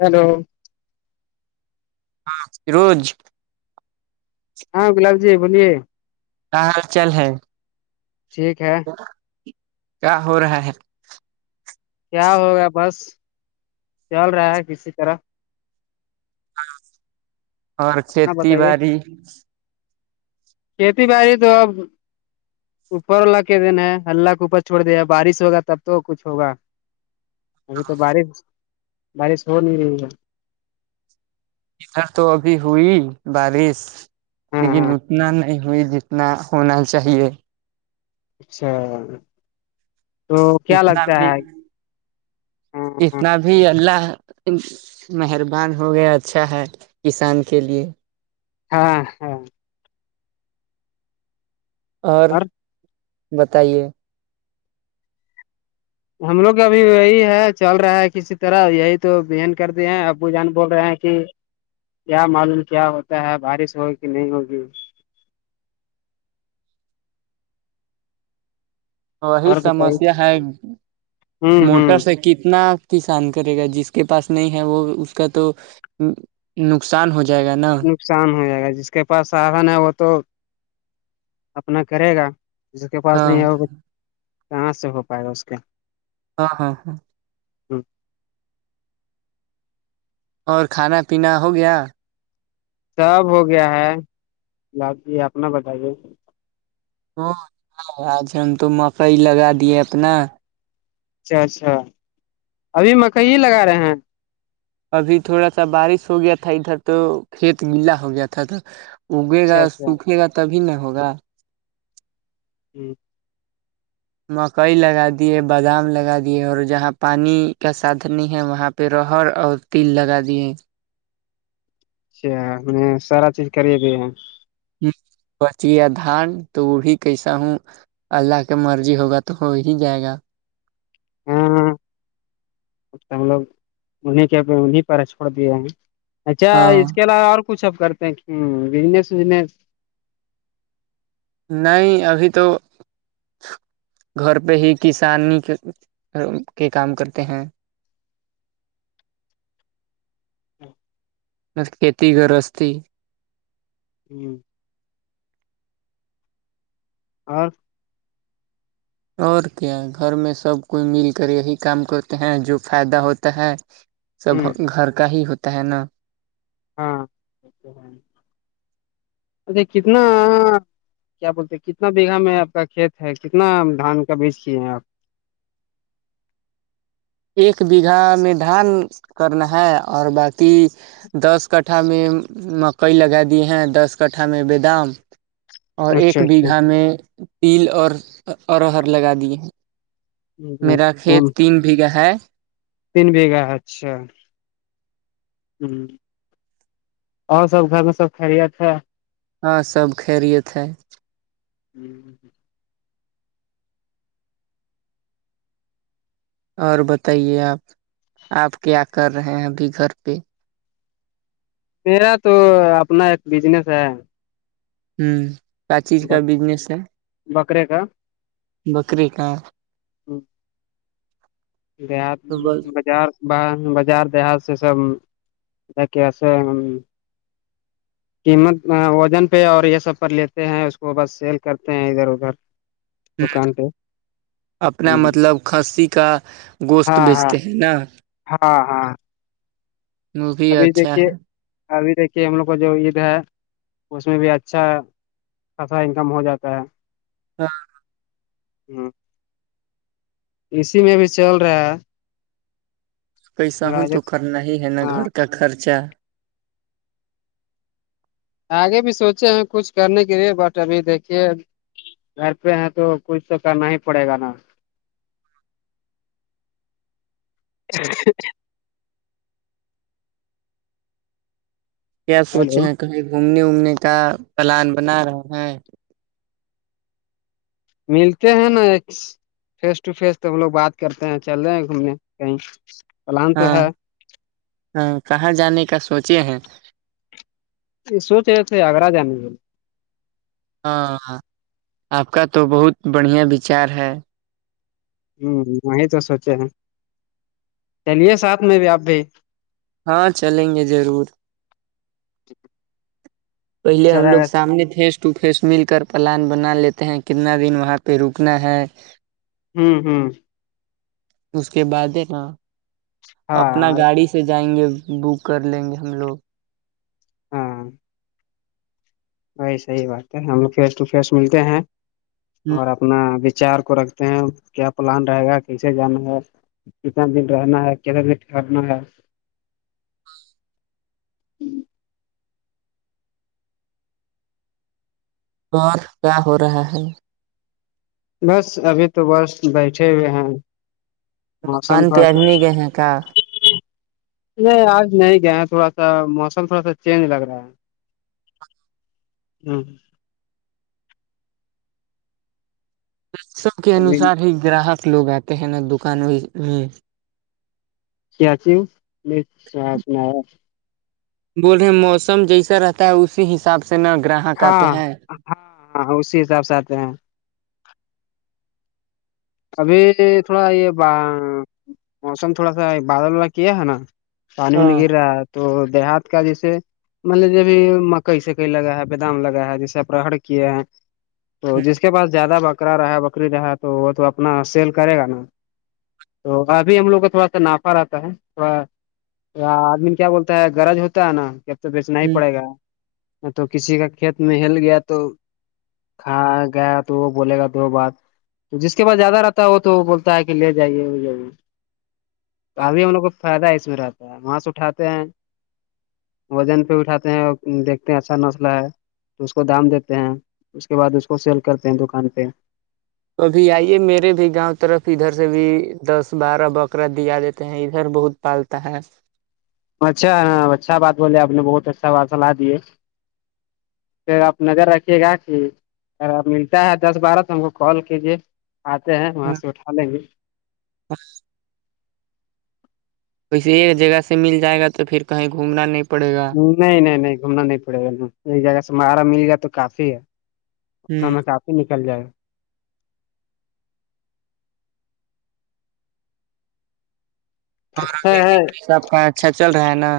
hello [unintelligible] ہاں گلاب جی بولیے کیا حال چال ہے ٹھیک ہے کیا ہو رہا ہے کیا ہوگا بس چل رہا ہے کسی طرح اور اپنا کھیتی بتائیے باڑی کھیتی باڑی تو اب اوپر والا کے دین ہے اللہ کے اوپر چھوڑ دیا بارش ہوگا تب تو کچھ ہوگا ابھی تو بارش بارش ہو نہیں رہی ہے ادھر تو ابھی ہوئی بارش ہے ہاں لیکن ہاں اتنا نہیں ہوئی جتنا ہونا چاہیے اچھا تو کیا اتنا لگتا بھی ہے ابھی اللہ مہربان ہو گیا اچھا ہے کسان کے لیے ہاں ہاں اور بتائیے ہم لوگ ابھی وہی ہے چل رہا ہے کسی طرح یہی تو بہن کر دی ہیں ابو جان بول رہے ہیں کہ کیا معلوم کیا ہوتا ہے بارش ہوگی کہ نہیں ہوگی وہی اور بتائیے سمسیا ہے ہوں موٹر ہوں سے کتنا کسان کرے گا جس کے پاس نہیں ہے وہ اس کا تو نقصان ہو جائے گا نا نقصان ہو جائے گا جس کے پاس سادھن ہے وہ تو اپنا کرے گا جس کے پاس ہاں نہیں ہوگا کہاں سے ہو پائے گا اس کے ہاں ہاں ہاں اور کھانا پینا ہو گیا خراب ہو گیا ہے یہ اپنا بتائیے لگا دیا اپنا اچھا اچھا ابھی مکئی لگا رہے ہیں ابھی تھوڑا سا بارش ہو گیا تھا ادھر تو کھیت ملا ہو گیا تھا اوکے گا اچھا اچھا سوکھے گا تب ہی نہ ہوگا ہوں مکائی لگا دیے بادام لگا دیے اور جہاں پانی کا ساتھ نہیں ہے وہاں پہ رہ اور تل لگا دیے میں سارا چیز بس یہ دھان تو ہی اللہ کی مرضی ہوگا تو کوئی نہیں جائے گا- ہاں اچھا ہاں اس کے علاوہ اور کچھ آپ کرتے ہیں بزنس وزنس نہیں ابھی تو گھر پہ ہی کسان کے کام کرتے ہیں- ہ کیتی ہوں اور عورت کے گھر میں سب کو مل کر یہی کام کرتے ہیں جو فائدہ ہوتا ہے- ہ سب گھر کا ہی ہاں [inaudible] اچھا کتنا کیا بولتے ہیں کتنا بیگم ہے اپ کا کھیت ہے کتنا ڈھان کا بیچ کیے ہیں اپ - ایک بگاہ میں ڈھان کرنا ہے اور باقی کٹا میں مکئی لگا دیے ہیں اکٹھا میں بادام اور اچھا ایک اچھا بیگہ میں پیل اور میرا کھیت تین اچھا اور سب خیریت ہے سب خیریت ہے ہوں اور بتائیے، اپ- اپ کیا کر رہے ہیں ابھی گھر پہ میرا تو اپنا ایک بزنس ہے- چیز کا بزنس ہے بکرے کا بکری کا گیا تو بس بازار بازار سے سب [inaudible] قیمت وزن پہ اور یہ سب پر لیتے ہیں اس کو بس سیل کرتے ہیں ادھر ادھر - اپنے مطلب خاصی کا گوشت ہاں ہاں بیچتے ہیں نا - ہاں- ہاں وہ بھی ابھی اچھا دیکھیں ہے ابھی دیکھیں ہم لوگوں کو جو عید ہے، اس میں بھی اچھا- اچھا انکم ہاں ہاں اسی میں بھی چل رہا ہے پیسہ ہوں تو فج کرنا ہی ہے نا گھر ہاں کا خرچہ آگے بھی سوچے ہیں کچھ کرنے کے لیے بٹ ابھی دیکھیے گھر پہ ہے تو کچھ تو کرنا ہی پڑے گا نا ہاں اچ [unintelligible] کیا سوچے ہیلو ہیں کہیں گھومنے وومنے کا پلان بنا رہے ہیں ملتے ہیں نا فیس ٹو فیس تو ہم لوگ بات کرتے ہیں چل رہے ہیں گھومنے کہیں پلان تو ہاں ہے ہاں کہاں جانے کا سوچے ہیں یہ سو چ تھے اگرا جا نہیںول ہاں آپ کا تو بہت بڑھیا وچار ہے ہوں وہی تو سوچے ہیں چلیے ساتھ میں بھی آپ بھی ہاں چلیں گے ضرور ٹھ پہلے ہم لوگ سامنے تھے ٹو فیس مل کر پلان بنا لیتے ہیں کتنا دن وہاں پہ رکنا ہے ہوں ہوں اس کے بعد ہے نا ہاں اپنا گاڑی سے جائیں گے بک کر لیں گے ہم لوگ ہاں وہی صحیح بات ہے ہم لوگ فیس ٹو فیس ملتے ہیں اور اپنا وچار کو رکھ ہیں کیا پلان رہے گا کیسے جانا ہے کتنا دن رہنا ہے کتنا دن ٹھہرنا ہے اور کیا ہو رہا ہے بس ابھی تو بس بیٹھے ہوئے ہیں موسم دکان پہ خاص آدمی گئے ہیں کیا نہیں آج نہیں گیا ہیں تھوڑا سا موسم تھوڑا سا چینج لگ رہا ہے ہ سوں کے ہ انوسار ہی گراہک لوگ آتے ہیں نا دکان میں کیا ت ہوں سنایا بولے موسم جیسا رہتا ہے اسی حساب سے نہ گراہ ہاں ہاں ہاں اسی حساب سے آتے ہیں ابھی تھوڑا یہ موسم تھوڑا سا بادل والا کیا ہے نا پانی میں نہیں ہاں گر رہا ہے تو دیہات کا جیسے مطلب جبھی مکئی سکئی لگا ہے بادام لگا ہے جیسے اپہر کیے ہیں تو جس کے پاس زیادہ بکرا رہا بکری رہا تو وہ تو اپنا سیل کرے گا نا تو ابھی ہم لوگ کا تھوڑا سا نافا رہتا ہے تھوڑا آدمی کیا بولتا ہے گرج ہوتا ہے نا جب تو بیچنا ہی ہ پڑے گا تو کسی کا کھیت میں ہل گیا تو کھ گیا تو وہ بولے گا تو بات اس کے پاس زیادہ رہتا ہے وہ تو بولتا ہے کہ لے جائیے وہ جائیے تو ابھی ہم لوگ کو فائدہ اس میں رہتا ہے وہاں سے اٹھاتے ہیں وزن پہ اٹھاتے ہیں اور دیکھتے ہیں اچھا نسلہ ہے تو اس کو دام دیتے ہیں اس کے بعد اس کو سیل کرتے ہیں دکان پہ ابھی آئیے میرے بھی گاؤں طرف ادھر سے بھی دس بارہ وقت اا دیا دیتے ہیں ادھر بہت پالتا ہے اچھا ہاں اچھا بات بولیے آپ نے بہت اچھا بات صلاح دی ہے پ آپ نظر رکھیے گا کہ اگر آپ ملتا ہے دس بارہ تو ہم کو کال کیجیے آتے ہیں وہاں سے اٹھا لیں گے ا ویسے ایک جگہ سے مل جائے گا تو پھر کہیں گھومنا نہیں پڑے گا نہیں نہیں نہیں گھومنا نہیں پڑے گا نا ایک جگہ سے مارا مل گیا تو کافی ہے ہ اسفی سے نکل جائے گا اور گا ابھی ہے بجلی سب کا اچھا چل رہا ہے نا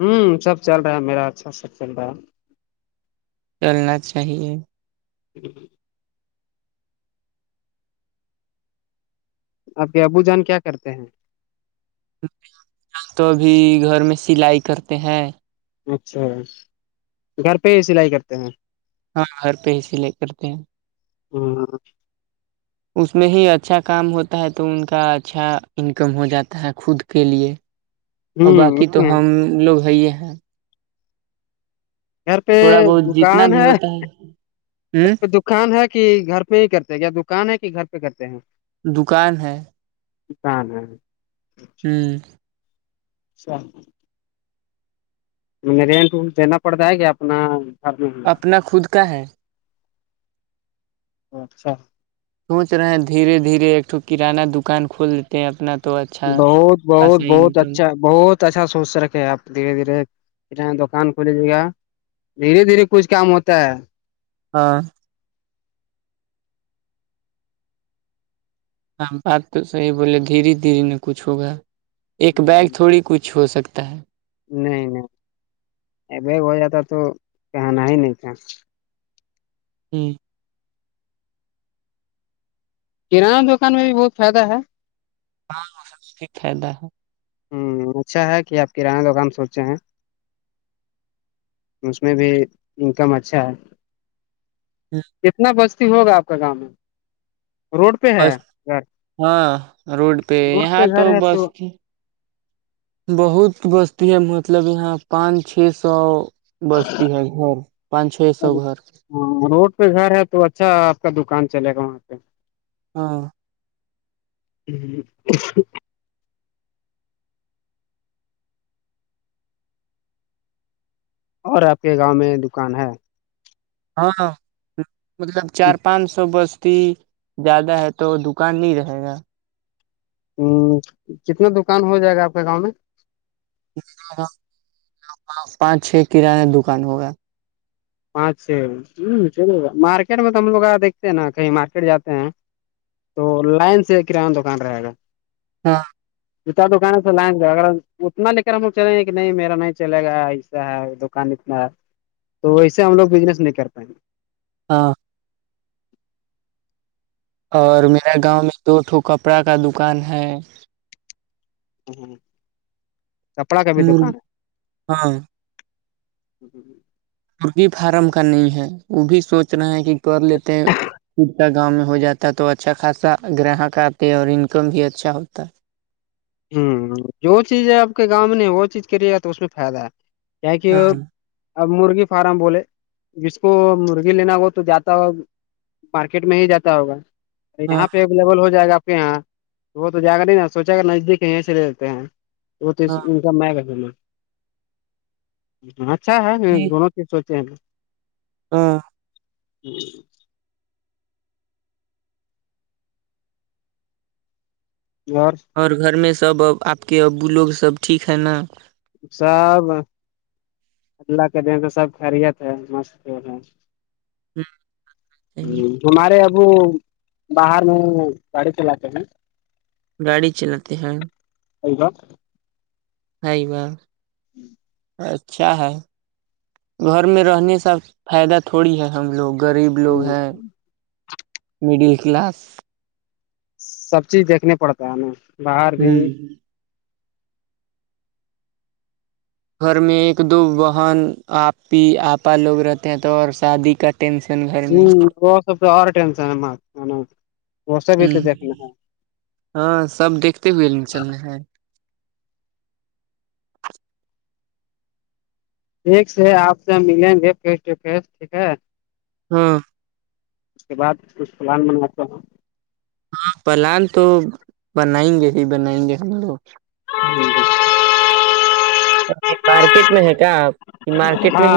ہوں سب چل رہا ہے میرا اچھا سب چل رہا ہے چلنا چاہیے جی آپ کے ابو جان کیا کرتے ہیں توب گھر میں سلائی کرتے ہیں اچھا گھر پہ ہی سلائی کرتے ہیں ہاں گھر پہ ہی سلے کرتے ہیں ہاں اس میں ہی اچھا کام ہوتا ہے تو ان کا اچھا انکم ہو جاتا ہے خود کے لیے اور باقی تو ہ ہم لوگ ہیں یہ ہیں گھر پہ تھوڑا بہت جتنا دکان بھی ہے ہوتا ہے گھر ہ پہ د دکان ہے کہ گھر پہ ہی کرتے ہیں کیا دکان ہے کہ گھر پہ کرتے ہیں دکان ہے س ہوں چھا م رینٹ وونٹ دینا پڑتا ہے کیا اپنا میں ہی اپنا خود کا ہے اچھا سوچ رہے دھیرے دھیرے ایکٹو کرانہ دکان کھول تے اپنا تو بہت بہت خاصا بہت انکم اچھا بہت اچھا سوچ سے رکھے آپ دھیرے دھیرے دکان کھلییے گا دھیرے دھیرے کچھ کام ہوتا ہے ہاں ہاں بات تو صحیح بولے دھیر دھیرری نہ کچھ ہوگا ایک بیگ تھوڑی کچھ ہو سکتا ہے نہیں نہیں اب ہو جاتا تو کہناا ہی نہیں تھا ہوں کرانہ دکان میں بھی بہت فائد ہے ہاں سبٹیک فائدہ ہے ہ اچھا ہے کہ آپ کرانہ دکام سوچے ہیں اس میں بھی انکم اچھا ہے ہے کتنا بستی ہوگا آپ کا گاؤں میں روڈ پہ ہے بس گھر ہاں روڈ پہ روڈ یہاں تو گھر ہے بس بہت بستی ہے مطلب یہاں پانچ چھ سو بستی ہے گھر پانچ چھ سو گھر ہ روڈ پہ گھر ہے تو اچھا آپ کا دکان چلے گا وہاں پہ ہاں جوں اور آپ کے گاؤں میں دکان ہے ہاں مطلب چار پانچ سو بستی زیادہ ہے تو دکان نہیں رہے گا ہ کتنا دکان ہو جائے گا آپ کے گاؤں میں پانچ چھ کانہ دکان ہوگا پانچ چھ ہ چلے گا مارکیٹ میں تو ہم لوگ آ دیکھتے ہیں نا کہیں مارکیٹ جاتے ہیں تو لائن سے کرانہ دکان رہے گا ہاں جوتا دکان سے لائیں گ اگر اتنا لے کر ہم لوگ چلیں گے کہ نہیں میرا نہیں چے گا ایسا ہے دکان اتنا ہے تو ویسے ہم لوگ بزنس نہیں کر پائیں گے ہاں اور میرا گاؤں میں دوٹو کپڑا کا دکان ہے ہ ہ م ہاں جی جی مرغی فارم کا نہیں ہے وہ بھی سوچ رہے ہیں کہ کر لیتے خود کا گاؤں میں ہو جاتا ہے تو اچھا خاصا گراہک آتے اور انکم بھی اچھا ہوتا ہے ہ جو چیز ہے آپ کے گاؤں نے وہ چیز کری ہے تو اس میں فائدہ ہے کیا ہے کہ اور ہاں اب مرغی فارم بولے جس کو مرغی لینا ہو تو جاتا ہو مارکیٹ میں ہی جاتا ہوگا ہاں یہاں پہ اویلیبل ہو جائے گا آپ کے یہاں وہ تو جا گا نہیں نا سوچا گا نزدیک یہیں سے لے لیتے ہیں وہ تو ہاں ان کام میںگا فا اچھا ہے جی، دونوں چیز سوچے ہیں ہاں جی ار [inaudible] اور گھر میں سب ا آپ کے ابو لوگ سب ٹھیک ہے نا سب اللہ کے دن سب خیریت ہے مست ہے اچ [unintelligible] ہ جوومارے ابو باہر میں گاڑی چلا تے کے ہیں گاڑی چلاتے ہیں آ گ [unintelligible] ہئی وا [unintelligible] ہوں [unintelligible] اچھا ہے گھر میں رہنے سب فائدہ تھوڑی ہے ہم لوگ غریب لوگ ہیں مڈل کلاس سب چیز دیکھنے پڑتا ہے ہمیں باہر بھی ہوں گھر میں ایک دو بہن آپی آپا لوگ رہتے ہیں تو اور شادی کا ٹینشن ہے ہ وہ سب تو اور ٹینن وہ سب ہی ہوں تو دیکنا ہے ہاں سب دیکھتے ہوئے چلنا ہیں ٹھیک سے آپ سے ملیں گے فیس ٹو فیس ٹھیک ہے ہاں اس کے بعد کچھ پلان بناتا ہوں ہاں پلان تو بنائیں گے ہی بنائیں گے ہم لوگ جی یہ مارکیٹ میں ہے کیا آپ یہ مارکیٹ میں ہی ہاں آپ